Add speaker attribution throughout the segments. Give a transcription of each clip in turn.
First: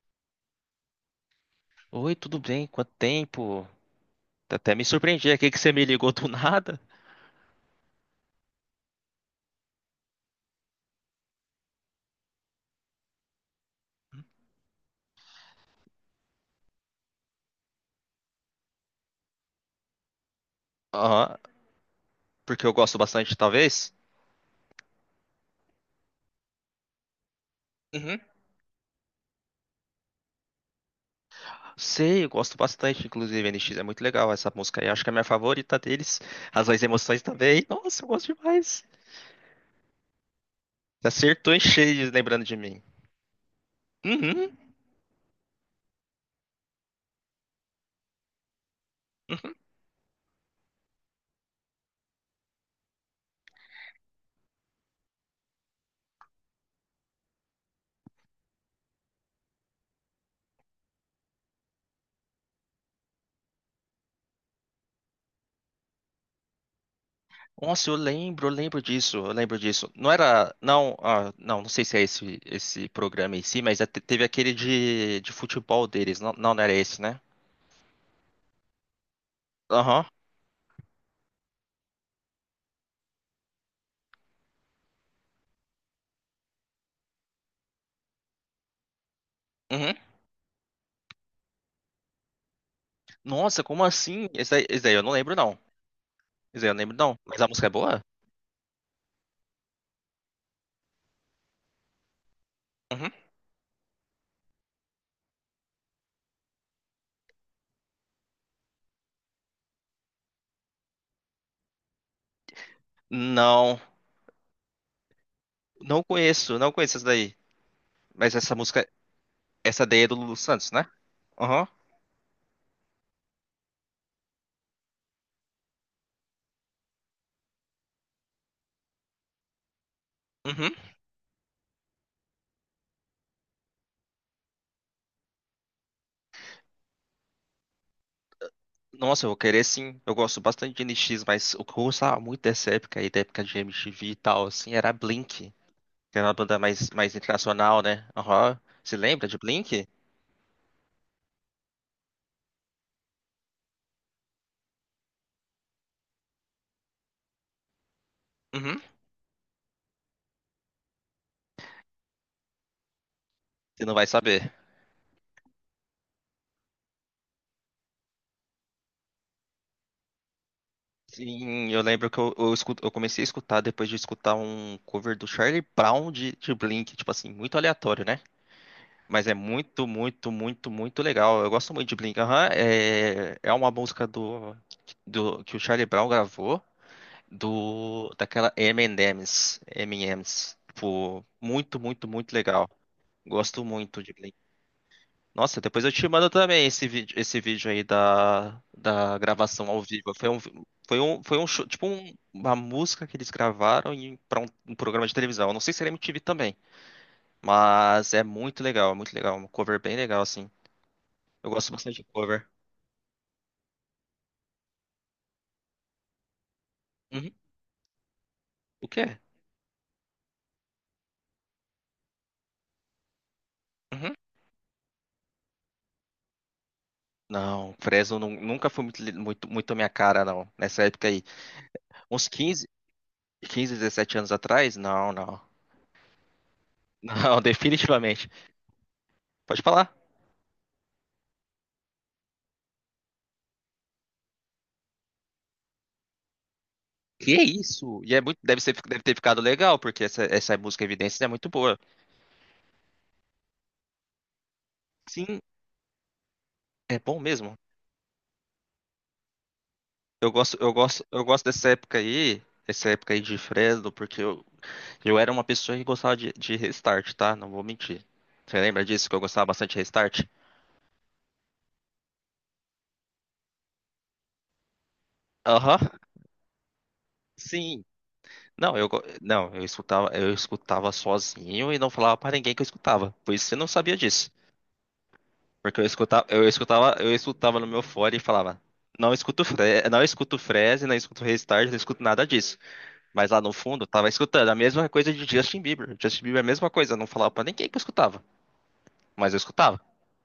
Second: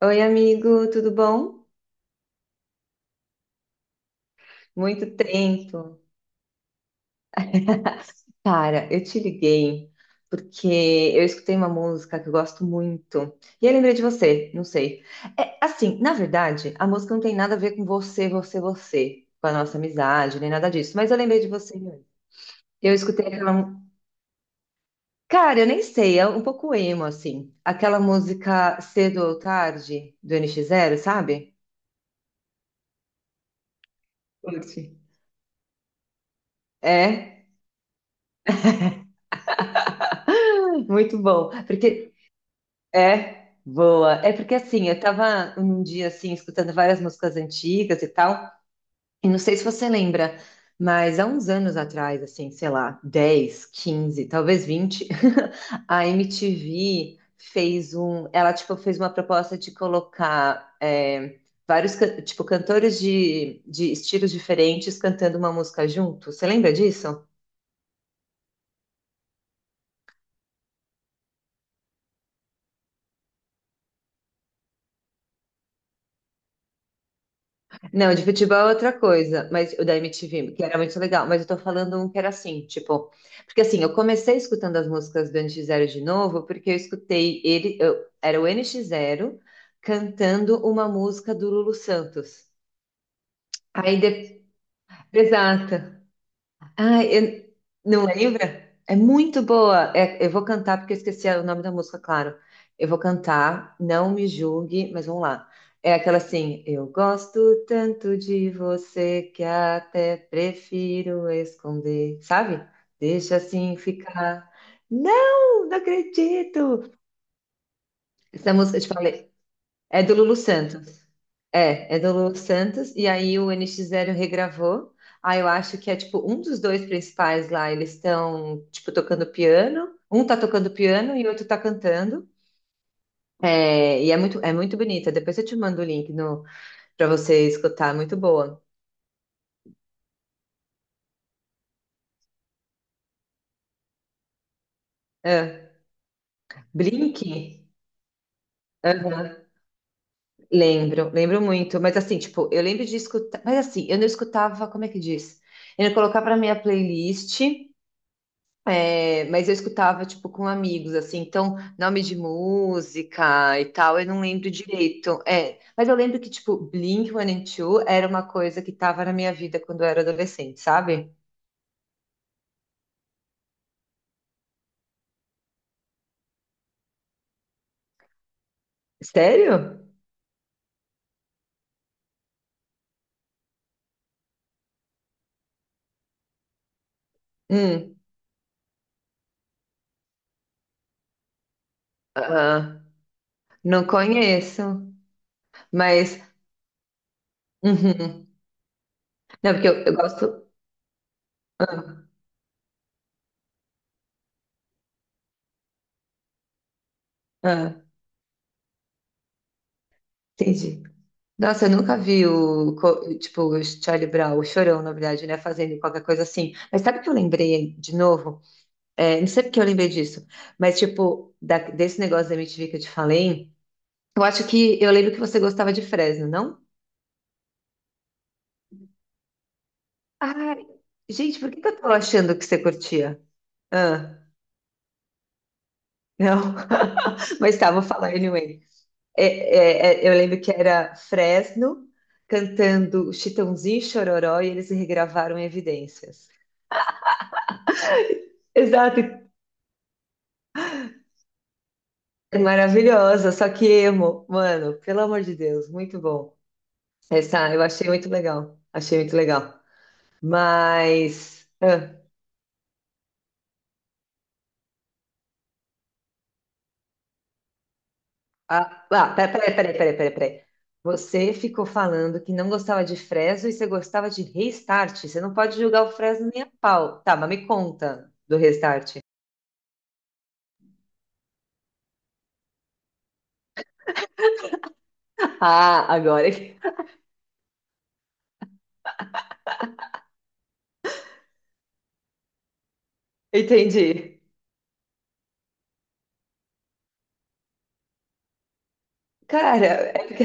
Speaker 1: Oi, amigo, tudo bom?
Speaker 2: Oi, tudo bem? Quanto tempo? Até me
Speaker 1: Muito
Speaker 2: surpreendi aqui que você me
Speaker 1: tempo.
Speaker 2: ligou do nada.
Speaker 1: Cara, eu te liguei porque eu escutei uma música que eu gosto muito. E eu lembrei de você, não sei. É, assim, na verdade, a música não tem nada a ver com você, com a nossa amizade, nem nada disso. Mas eu
Speaker 2: Aham,
Speaker 1: lembrei de você.
Speaker 2: porque eu
Speaker 1: Eu
Speaker 2: gosto
Speaker 1: escutei
Speaker 2: bastante,
Speaker 1: aquela.
Speaker 2: talvez?
Speaker 1: Cara, eu nem sei, é um pouco emo, assim. Aquela
Speaker 2: Uhum.
Speaker 1: música Cedo ou Tarde, do NX Zero, sabe?
Speaker 2: Sei, eu gosto bastante, inclusive, NX é muito legal essa música aí.
Speaker 1: Curte.
Speaker 2: Acho que é a minha favorita deles. Razões e Emoções
Speaker 1: É,
Speaker 2: também. Nossa, eu gosto demais. Você
Speaker 1: muito bom.
Speaker 2: acertou em cheio,
Speaker 1: Porque
Speaker 2: lembrando de mim.
Speaker 1: É, boa. É porque
Speaker 2: Uhum.
Speaker 1: assim, eu tava num dia assim, escutando várias músicas antigas e tal, e não
Speaker 2: Uhum.
Speaker 1: sei se você lembra, mas há uns anos atrás, assim, sei lá, 10, 15, talvez 20, a MTV fez um, ela tipo fez uma proposta de colocar vários, tipo, cantores de estilos diferentes cantando uma música junto. Você lembra disso?
Speaker 2: Nossa, eu lembro disso, eu lembro disso. Não era, não. Ah, não, não sei se é esse programa em si, mas teve aquele de futebol deles. Não, não, não era esse, né?
Speaker 1: Não, de futebol é outra coisa, mas o da
Speaker 2: Aham.
Speaker 1: MTV, que era muito legal, mas eu tô falando um que era assim, tipo, porque assim, eu comecei escutando as músicas do NX Zero de novo, porque eu escutei ele, era o NX Zero
Speaker 2: Uhum.
Speaker 1: cantando uma música do Lulu Santos.
Speaker 2: Nossa, como
Speaker 1: Aí,
Speaker 2: assim? Esse daí eu não lembro, não.
Speaker 1: exato.
Speaker 2: Esse daí eu não lembro,
Speaker 1: Ah,
Speaker 2: não. Mas a música é boa?
Speaker 1: não lembra? É muito boa. É, eu vou cantar porque eu esqueci o nome da música, claro. Eu vou
Speaker 2: Uhum.
Speaker 1: cantar, não me julgue, mas vamos lá. É aquela assim, eu gosto tanto de você que até prefiro esconder, sabe? Deixa assim
Speaker 2: Não,
Speaker 1: ficar. Não, não
Speaker 2: não conheço, não
Speaker 1: acredito.
Speaker 2: conheço essa daí. Mas
Speaker 1: Essa
Speaker 2: essa
Speaker 1: música, eu
Speaker 2: música,
Speaker 1: te falei.
Speaker 2: essa daí
Speaker 1: É
Speaker 2: é
Speaker 1: do
Speaker 2: do Lulu
Speaker 1: Lulu
Speaker 2: Santos, né?
Speaker 1: Santos.
Speaker 2: Aham.
Speaker 1: É do Lulu Santos. E aí o N X Zero regravou. Aí eu acho que é tipo um dos dois principais lá. Eles estão tipo tocando piano. Um tá
Speaker 2: Uhum.
Speaker 1: tocando piano e o outro tá cantando. É, e é muito bonita. Depois eu te mando o link no, para você escutar. Muito boa.
Speaker 2: Nossa, eu vou querer sim. Eu gosto bastante de NX, mas o que eu gostava muito dessa época aí, da época de MTV e tal, assim, era Blink,
Speaker 1: É.
Speaker 2: que era uma banda mais
Speaker 1: Blink?
Speaker 2: internacional, né? Aham. Você lembra
Speaker 1: Aham.
Speaker 2: de Blink?
Speaker 1: Lembro, lembro muito. Mas assim, tipo, eu lembro de escutar. Mas assim, eu não escutava, como é que diz? Eu não colocava na minha playlist.
Speaker 2: Uhum.
Speaker 1: É, mas eu escutava, tipo, com amigos, assim, então, nome de música e
Speaker 2: Você não
Speaker 1: tal, eu
Speaker 2: vai
Speaker 1: não lembro
Speaker 2: saber.
Speaker 1: direito. É, mas eu lembro que, tipo, Blink-182 era uma coisa que tava na minha vida quando eu era adolescente, sabe?
Speaker 2: Sim, eu lembro que eu comecei a escutar depois de escutar um cover do Charlie Brown de Blink, tipo assim, muito aleatório, né? Mas é
Speaker 1: Sério?
Speaker 2: muito, muito, muito, muito legal. Eu gosto muito de Blink. Aham, é uma música do que o Charlie Brown gravou
Speaker 1: Hum,
Speaker 2: do daquela M&M's, M&M's. Tipo, muito, muito, muito legal.
Speaker 1: ah,
Speaker 2: Gosto
Speaker 1: não
Speaker 2: muito de Blink.
Speaker 1: conheço,
Speaker 2: Nossa, depois eu te
Speaker 1: mas.
Speaker 2: mando também esse vídeo aí
Speaker 1: Uhum.
Speaker 2: da
Speaker 1: Não,
Speaker 2: gravação
Speaker 1: porque
Speaker 2: ao
Speaker 1: eu
Speaker 2: vivo.
Speaker 1: gosto.
Speaker 2: Foi um show, tipo
Speaker 1: ah,
Speaker 2: uma música que eles gravaram para um programa de televisão. Eu não sei se era MTV também,
Speaker 1: ah,
Speaker 2: mas é muito legal, um cover bem legal assim.
Speaker 1: entendi.
Speaker 2: Eu
Speaker 1: Nossa, eu
Speaker 2: gosto
Speaker 1: nunca
Speaker 2: bastante de
Speaker 1: vi
Speaker 2: cover.
Speaker 1: o, tipo, o Charlie Brown, o Chorão, na verdade, né, fazendo qualquer coisa assim. Mas sabe o que eu
Speaker 2: Uhum.
Speaker 1: lembrei de novo?
Speaker 2: O quê?
Speaker 1: É, não sei porque eu lembrei disso, mas tipo, desse negócio da MTV que eu te falei,
Speaker 2: Uhum.
Speaker 1: eu acho que eu lembro que você gostava de Fresno, não?
Speaker 2: Não, Fresno nunca foi muito, muito, muito a minha cara, não.
Speaker 1: Ai,
Speaker 2: Nessa época aí,
Speaker 1: gente, por que que eu tô
Speaker 2: uns
Speaker 1: achando que você
Speaker 2: 15,
Speaker 1: curtia?
Speaker 2: quinze, 17
Speaker 1: Ah,
Speaker 2: anos atrás, não, não.
Speaker 1: não,
Speaker 2: Não,
Speaker 1: mas tá, vou falar
Speaker 2: definitivamente.
Speaker 1: anyway. É,
Speaker 2: Pode falar.
Speaker 1: é, é, eu lembro que era Fresno cantando Chitãozinho e Chororó e eles regravaram Evidências.
Speaker 2: Que é isso? E é muito, deve ser, deve ter
Speaker 1: Exato,
Speaker 2: ficado legal, porque essa música Evidências é muito boa.
Speaker 1: maravilhosa, só que emo, mano, pelo amor de
Speaker 2: Sim,
Speaker 1: Deus, muito bom.
Speaker 2: é bom
Speaker 1: Essa
Speaker 2: mesmo.
Speaker 1: eu achei muito legal, achei muito legal.
Speaker 2: Eu gosto, eu gosto, eu gosto
Speaker 1: Mas.
Speaker 2: dessa época
Speaker 1: Ah,
Speaker 2: aí, essa época aí de Fresno, porque eu era uma pessoa que gostava de Restart, tá? Não vou mentir. Você lembra
Speaker 1: ah,
Speaker 2: disso
Speaker 1: ah,
Speaker 2: que eu gostava
Speaker 1: peraí,
Speaker 2: bastante
Speaker 1: peraí,
Speaker 2: de
Speaker 1: peraí, peraí,
Speaker 2: Restart?
Speaker 1: peraí. Você ficou falando que não gostava de Fresno e você gostava de Restart. Você não pode julgar
Speaker 2: Aham.
Speaker 1: o Fresno nem a pau. Tá, mas me
Speaker 2: Sim.
Speaker 1: conta do
Speaker 2: Não,
Speaker 1: Restart.
Speaker 2: não, eu escutava, sozinho e não falava pra ninguém que eu escutava. Por isso você não sabia disso. Porque eu
Speaker 1: Ah,
Speaker 2: escutava,
Speaker 1: agora
Speaker 2: eu escutava no meu fone e falava, não escuto Fre não escuto Freeze, não escuto Restart, não escuto nada disso. Mas lá no fundo, eu tava
Speaker 1: entendi.
Speaker 2: escutando a mesma coisa de Justin Bieber. Justin Bieber é a mesma coisa, eu não falava pra ninguém que eu escutava, mas eu
Speaker 1: Cara,
Speaker 2: escutava.
Speaker 1: é porque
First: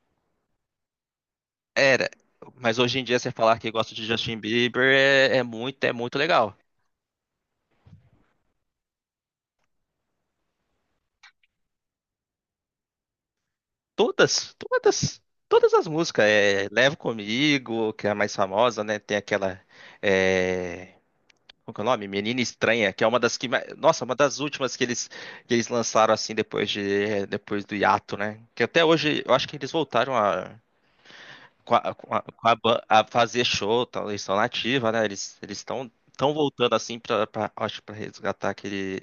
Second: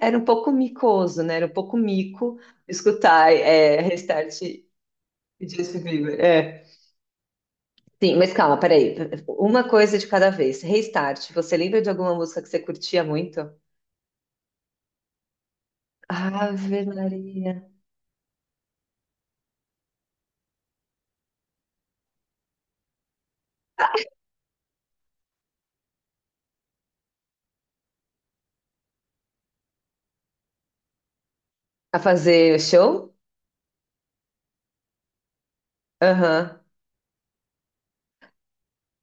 Speaker 1: era um pouco micoso, né? Era um pouco
Speaker 2: Era.
Speaker 1: mico
Speaker 2: Mas hoje em dia, você
Speaker 1: escutar
Speaker 2: falar que gosta de Justin
Speaker 1: Restart e
Speaker 2: Bieber é
Speaker 1: Justin
Speaker 2: muito, é muito
Speaker 1: Bieber.
Speaker 2: legal.
Speaker 1: É. Sim, mas calma, peraí. Uma coisa de cada vez. Restart, você lembra de alguma música que você curtia muito?
Speaker 2: Todas, todas, todas as músicas. É,
Speaker 1: Ave
Speaker 2: Levo
Speaker 1: Maria.
Speaker 2: Comigo, que é a mais famosa, né? Tem aquela. é, Qual que é o nome? Menina Estranha, que é uma das que, nossa, uma das últimas que eles lançaram assim depois do hiato, né? Que até hoje eu acho que eles voltaram
Speaker 1: A fazer
Speaker 2: a
Speaker 1: show?
Speaker 2: fazer show, tal, eles estão na ativa, né? Eles estão
Speaker 1: Aham.
Speaker 2: voltando assim para, acho, para resgatar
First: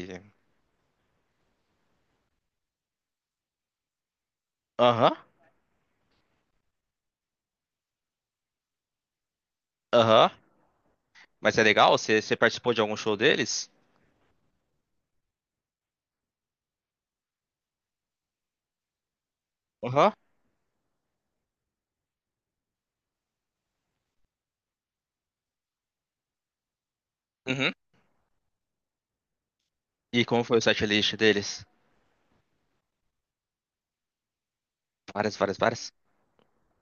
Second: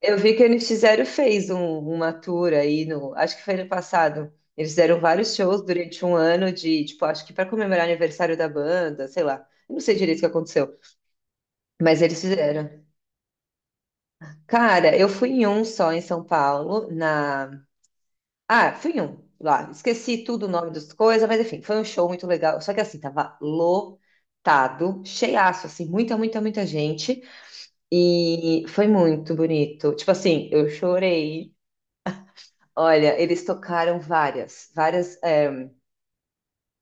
Speaker 1: Eu vi que eles fizeram, uma tour aí no, acho que foi ano passado. Eles fizeram
Speaker 2: Aham.
Speaker 1: vários shows durante um ano de, tipo, acho que para comemorar o aniversário da banda, sei lá. Eu não sei direito o que
Speaker 2: Aham.
Speaker 1: aconteceu,
Speaker 2: Mas é legal,
Speaker 1: mas
Speaker 2: você
Speaker 1: eles
Speaker 2: você
Speaker 1: fizeram.
Speaker 2: participou de algum show deles?
Speaker 1: Cara, eu fui em um só em São Paulo, na. Ah, fui em um lá.
Speaker 2: Aham.
Speaker 1: Esqueci tudo o nome das coisas, mas enfim, foi um show muito legal. Só que assim, tava lotado, cheiaço, assim, muita, muita, muita gente.
Speaker 2: Uhum.
Speaker 1: E foi muito bonito. Tipo
Speaker 2: E como
Speaker 1: assim,
Speaker 2: foi o
Speaker 1: eu
Speaker 2: setlist
Speaker 1: chorei.
Speaker 2: deles?
Speaker 1: Olha, eles tocaram várias, várias,
Speaker 2: Várias, várias, várias.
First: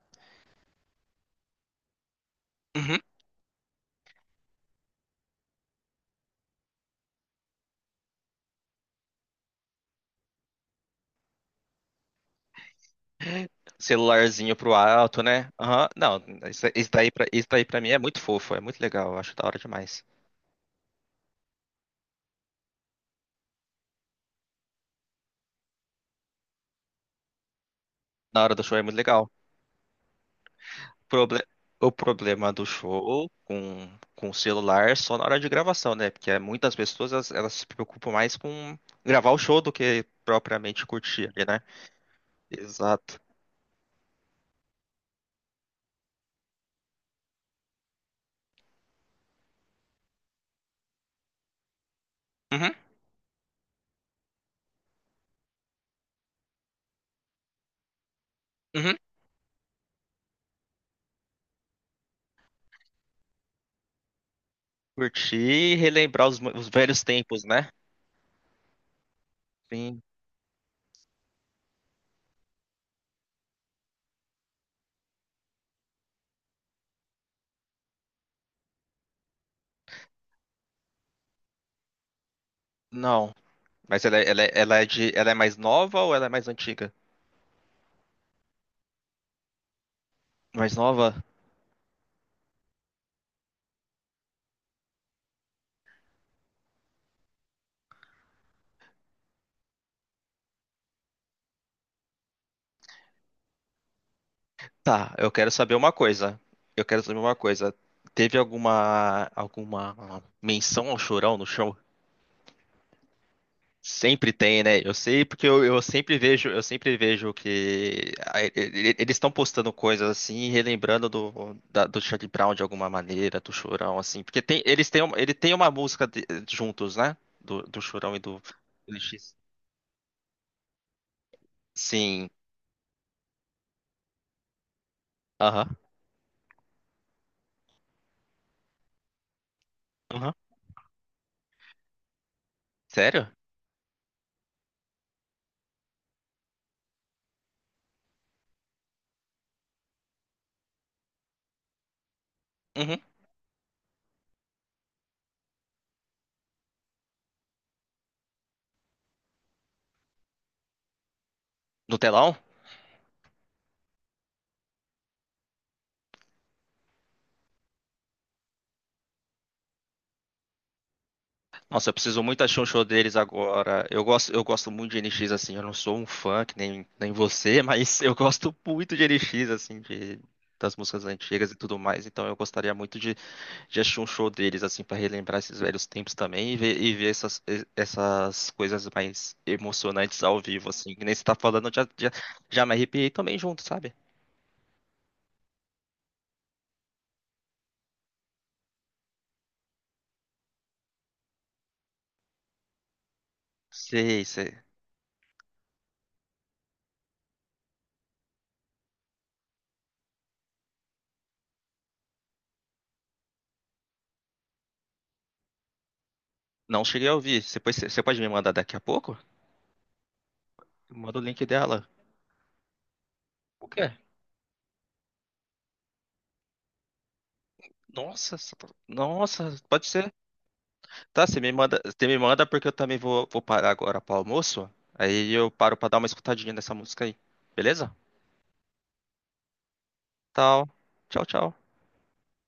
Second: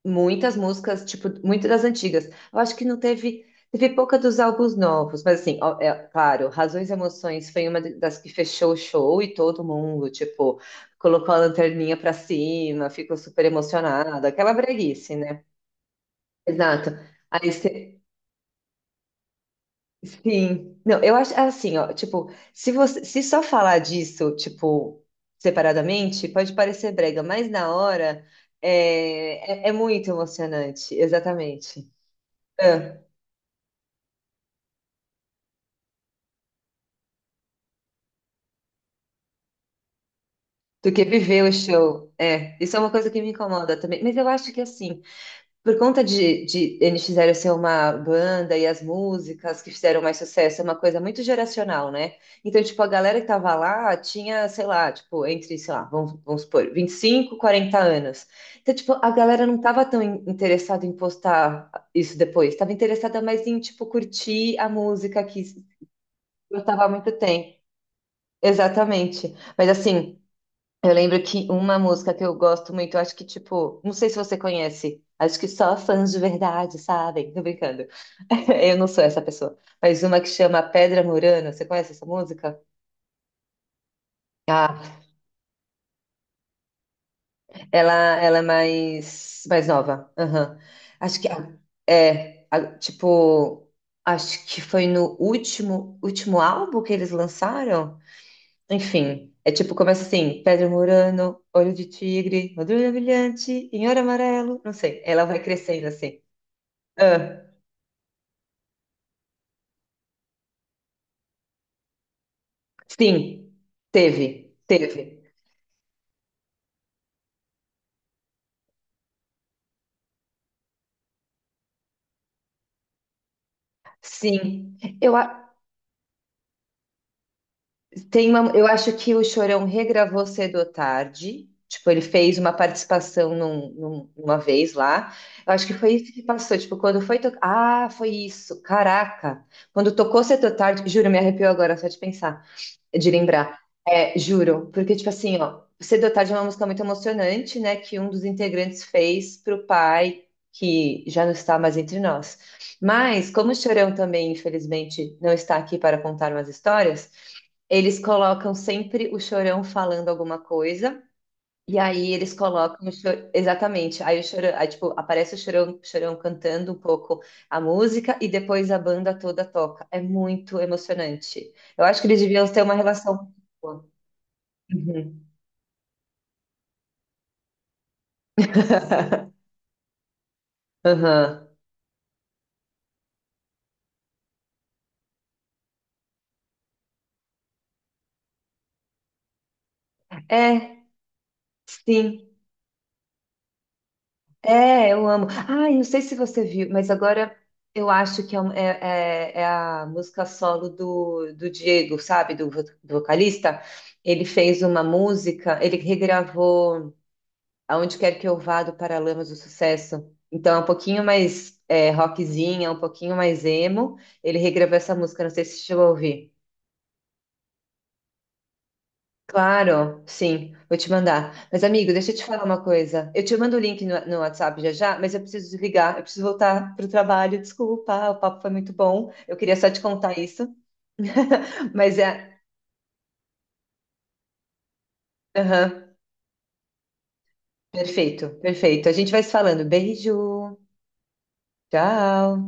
Speaker 1: muitas músicas, tipo, muitas das antigas. Eu acho que não teve, teve pouca dos álbuns novos, mas assim, ó, claro, Razões e Emoções foi uma das que fechou o show e todo mundo, tipo, colocou a lanterninha pra cima, ficou super emocionado,
Speaker 2: Celularzinho
Speaker 1: aquela
Speaker 2: pro
Speaker 1: breguice,
Speaker 2: alto,
Speaker 1: né?
Speaker 2: né? Aham. Não, isso,
Speaker 1: Exato.
Speaker 2: isso
Speaker 1: Aí
Speaker 2: daí pra mim é muito fofo, é muito legal, eu acho da hora demais.
Speaker 1: sim. Não, eu acho assim, ó, tipo, se você se só falar disso, tipo, separadamente, pode parecer brega, mas na hora
Speaker 2: Na hora do show é muito legal.
Speaker 1: é muito emocionante,
Speaker 2: Proble- o
Speaker 1: exatamente.
Speaker 2: problema do
Speaker 1: É,
Speaker 2: show com o celular é só na hora de gravação, né? Porque muitas pessoas elas se preocupam mais com gravar o show do que propriamente
Speaker 1: do que
Speaker 2: curtir,
Speaker 1: viver
Speaker 2: ali,
Speaker 1: o
Speaker 2: né?
Speaker 1: show. É, isso é uma coisa
Speaker 2: Exato.
Speaker 1: que me incomoda também. Mas eu acho que assim, por conta de, eles fizeram ser uma banda e as músicas que fizeram mais sucesso, é uma coisa muito geracional, né? Então,
Speaker 2: Uhum,
Speaker 1: tipo, a galera que tava lá tinha, sei lá, tipo, entre, sei lá, vamos supor, 25 40 anos. Então, tipo,
Speaker 2: uhum.
Speaker 1: a galera não tava tão interessada em postar isso depois, tava interessada mais em, tipo, curtir a música
Speaker 2: Curtir
Speaker 1: que
Speaker 2: e relembrar os
Speaker 1: gostava há
Speaker 2: velhos
Speaker 1: muito
Speaker 2: tempos,
Speaker 1: tempo.
Speaker 2: né?
Speaker 1: Exatamente. Mas
Speaker 2: Sim.
Speaker 1: assim. Eu lembro que uma música que eu gosto muito, eu acho que, tipo, não sei se você conhece, acho que só fãs de verdade sabem, tô brincando. Eu não sou essa pessoa. Mas uma que chama Pedra Murana, você conhece essa música?
Speaker 2: Não. Mas ela
Speaker 1: Ah,
Speaker 2: ela é mais nova ou ela é mais antiga?
Speaker 1: ela, ela é mais, mais nova. Aham.
Speaker 2: Mais
Speaker 1: Acho
Speaker 2: nova?
Speaker 1: que tipo, acho que foi no último, último álbum que eles lançaram. Enfim, é tipo, começa assim, Pedro Murano, Olho de Tigre, Madrugada Brilhante, Inhoro Amarelo, não sei.
Speaker 2: Tá,
Speaker 1: Ela
Speaker 2: eu
Speaker 1: vai
Speaker 2: quero saber
Speaker 1: crescendo
Speaker 2: uma
Speaker 1: assim.
Speaker 2: coisa. Eu quero saber uma
Speaker 1: Ah,
Speaker 2: coisa. Teve alguma menção ao Chorão no show?
Speaker 1: sim,
Speaker 2: Sempre
Speaker 1: teve,
Speaker 2: tem, né? Eu sei
Speaker 1: teve.
Speaker 2: porque eu sempre vejo, que eles estão postando coisas assim, relembrando do da, do Charlie Brown de alguma maneira, do Chorão assim, porque tem,
Speaker 1: Sim,
Speaker 2: eles têm,
Speaker 1: eu,
Speaker 2: ele tem
Speaker 1: a-
Speaker 2: uma música juntos, né? Do Chorão e
Speaker 1: tem
Speaker 2: do
Speaker 1: uma- eu acho
Speaker 2: L
Speaker 1: que o
Speaker 2: X.
Speaker 1: Chorão regravou Cedo ou Tarde. Tipo, ele
Speaker 2: Sim.
Speaker 1: fez uma participação uma vez lá. Eu acho que
Speaker 2: Aham.
Speaker 1: foi isso que passou. Tipo, quando foi tocar. Ah, foi isso. Caraca. Quando tocou
Speaker 2: Aham.
Speaker 1: Cedo ou Tarde. Juro, me arrepiou agora só de pensar, de
Speaker 2: Sério?
Speaker 1: lembrar. É, juro, porque, tipo assim, ó, Cedo ou Tarde é uma música muito emocionante, né? Que um dos integrantes fez pro pai, que já não está mais entre nós.
Speaker 2: Uhum.
Speaker 1: Mas, como o Chorão também, infelizmente, não está aqui para contar umas histórias, eles colocam sempre o Chorão falando alguma coisa e
Speaker 2: No
Speaker 1: aí eles
Speaker 2: telão?
Speaker 1: colocam o Chorão. Exatamente. Aí o Chorão, aí, tipo, aparece o Chorão cantando um pouco a música e depois a banda toda toca. É muito emocionante. Eu
Speaker 2: Nossa, eu
Speaker 1: acho que eles
Speaker 2: preciso muito
Speaker 1: deviam
Speaker 2: achar
Speaker 1: ter
Speaker 2: um
Speaker 1: uma
Speaker 2: show deles
Speaker 1: relação muito
Speaker 2: agora.
Speaker 1: boa.
Speaker 2: Eu gosto muito de
Speaker 1: Uhum.
Speaker 2: NX, assim. Eu não sou um fã, que nem você, mas eu gosto muito de NX, assim, das músicas antigas
Speaker 1: Aham.
Speaker 2: e tudo mais. Então eu gostaria muito de achar um show deles, assim, pra relembrar esses velhos tempos também e ver, essas, essas coisas mais emocionantes ao vivo,
Speaker 1: É,
Speaker 2: assim. Que nem você tá falando, eu já, já,
Speaker 1: sim.
Speaker 2: já me arrepiei também junto, sabe?
Speaker 1: É, eu amo. Ah, eu não sei se você viu, mas agora eu acho que é a música solo do Diego, sabe? Do vocalista.
Speaker 2: Sei,
Speaker 1: Ele
Speaker 2: sei.
Speaker 1: fez uma música, ele regravou. Aonde Quer Que Eu Vá, do Paralamas do Sucesso. Então é um pouquinho mais rockzinha, um pouquinho mais emo. Ele regravou essa música, não sei se você chegou a ouvir.
Speaker 2: Não cheguei a ouvir. Você pode me mandar daqui a pouco?
Speaker 1: Claro, sim, vou te
Speaker 2: Manda o link
Speaker 1: mandar. Mas,
Speaker 2: dela.
Speaker 1: amigo, deixa eu te falar uma coisa. Eu te mando o
Speaker 2: O
Speaker 1: link
Speaker 2: quê?
Speaker 1: no, WhatsApp já já, mas eu preciso desligar, eu preciso voltar para o trabalho. Desculpa, o
Speaker 2: Nossa,
Speaker 1: papo foi
Speaker 2: tá,
Speaker 1: muito bom. Eu
Speaker 2: nossa,
Speaker 1: queria só te
Speaker 2: pode ser.
Speaker 1: contar isso.
Speaker 2: Tá,
Speaker 1: Mas
Speaker 2: você me
Speaker 1: é.
Speaker 2: manda porque eu também vou parar agora pro almoço. Aí eu paro pra
Speaker 1: Aham,
Speaker 2: dar uma escutadinha nessa música aí. Beleza?
Speaker 1: perfeito, perfeito. A gente vai se falando. Beijo,
Speaker 2: Tal. Tchau, tchau.
Speaker 1: tchau.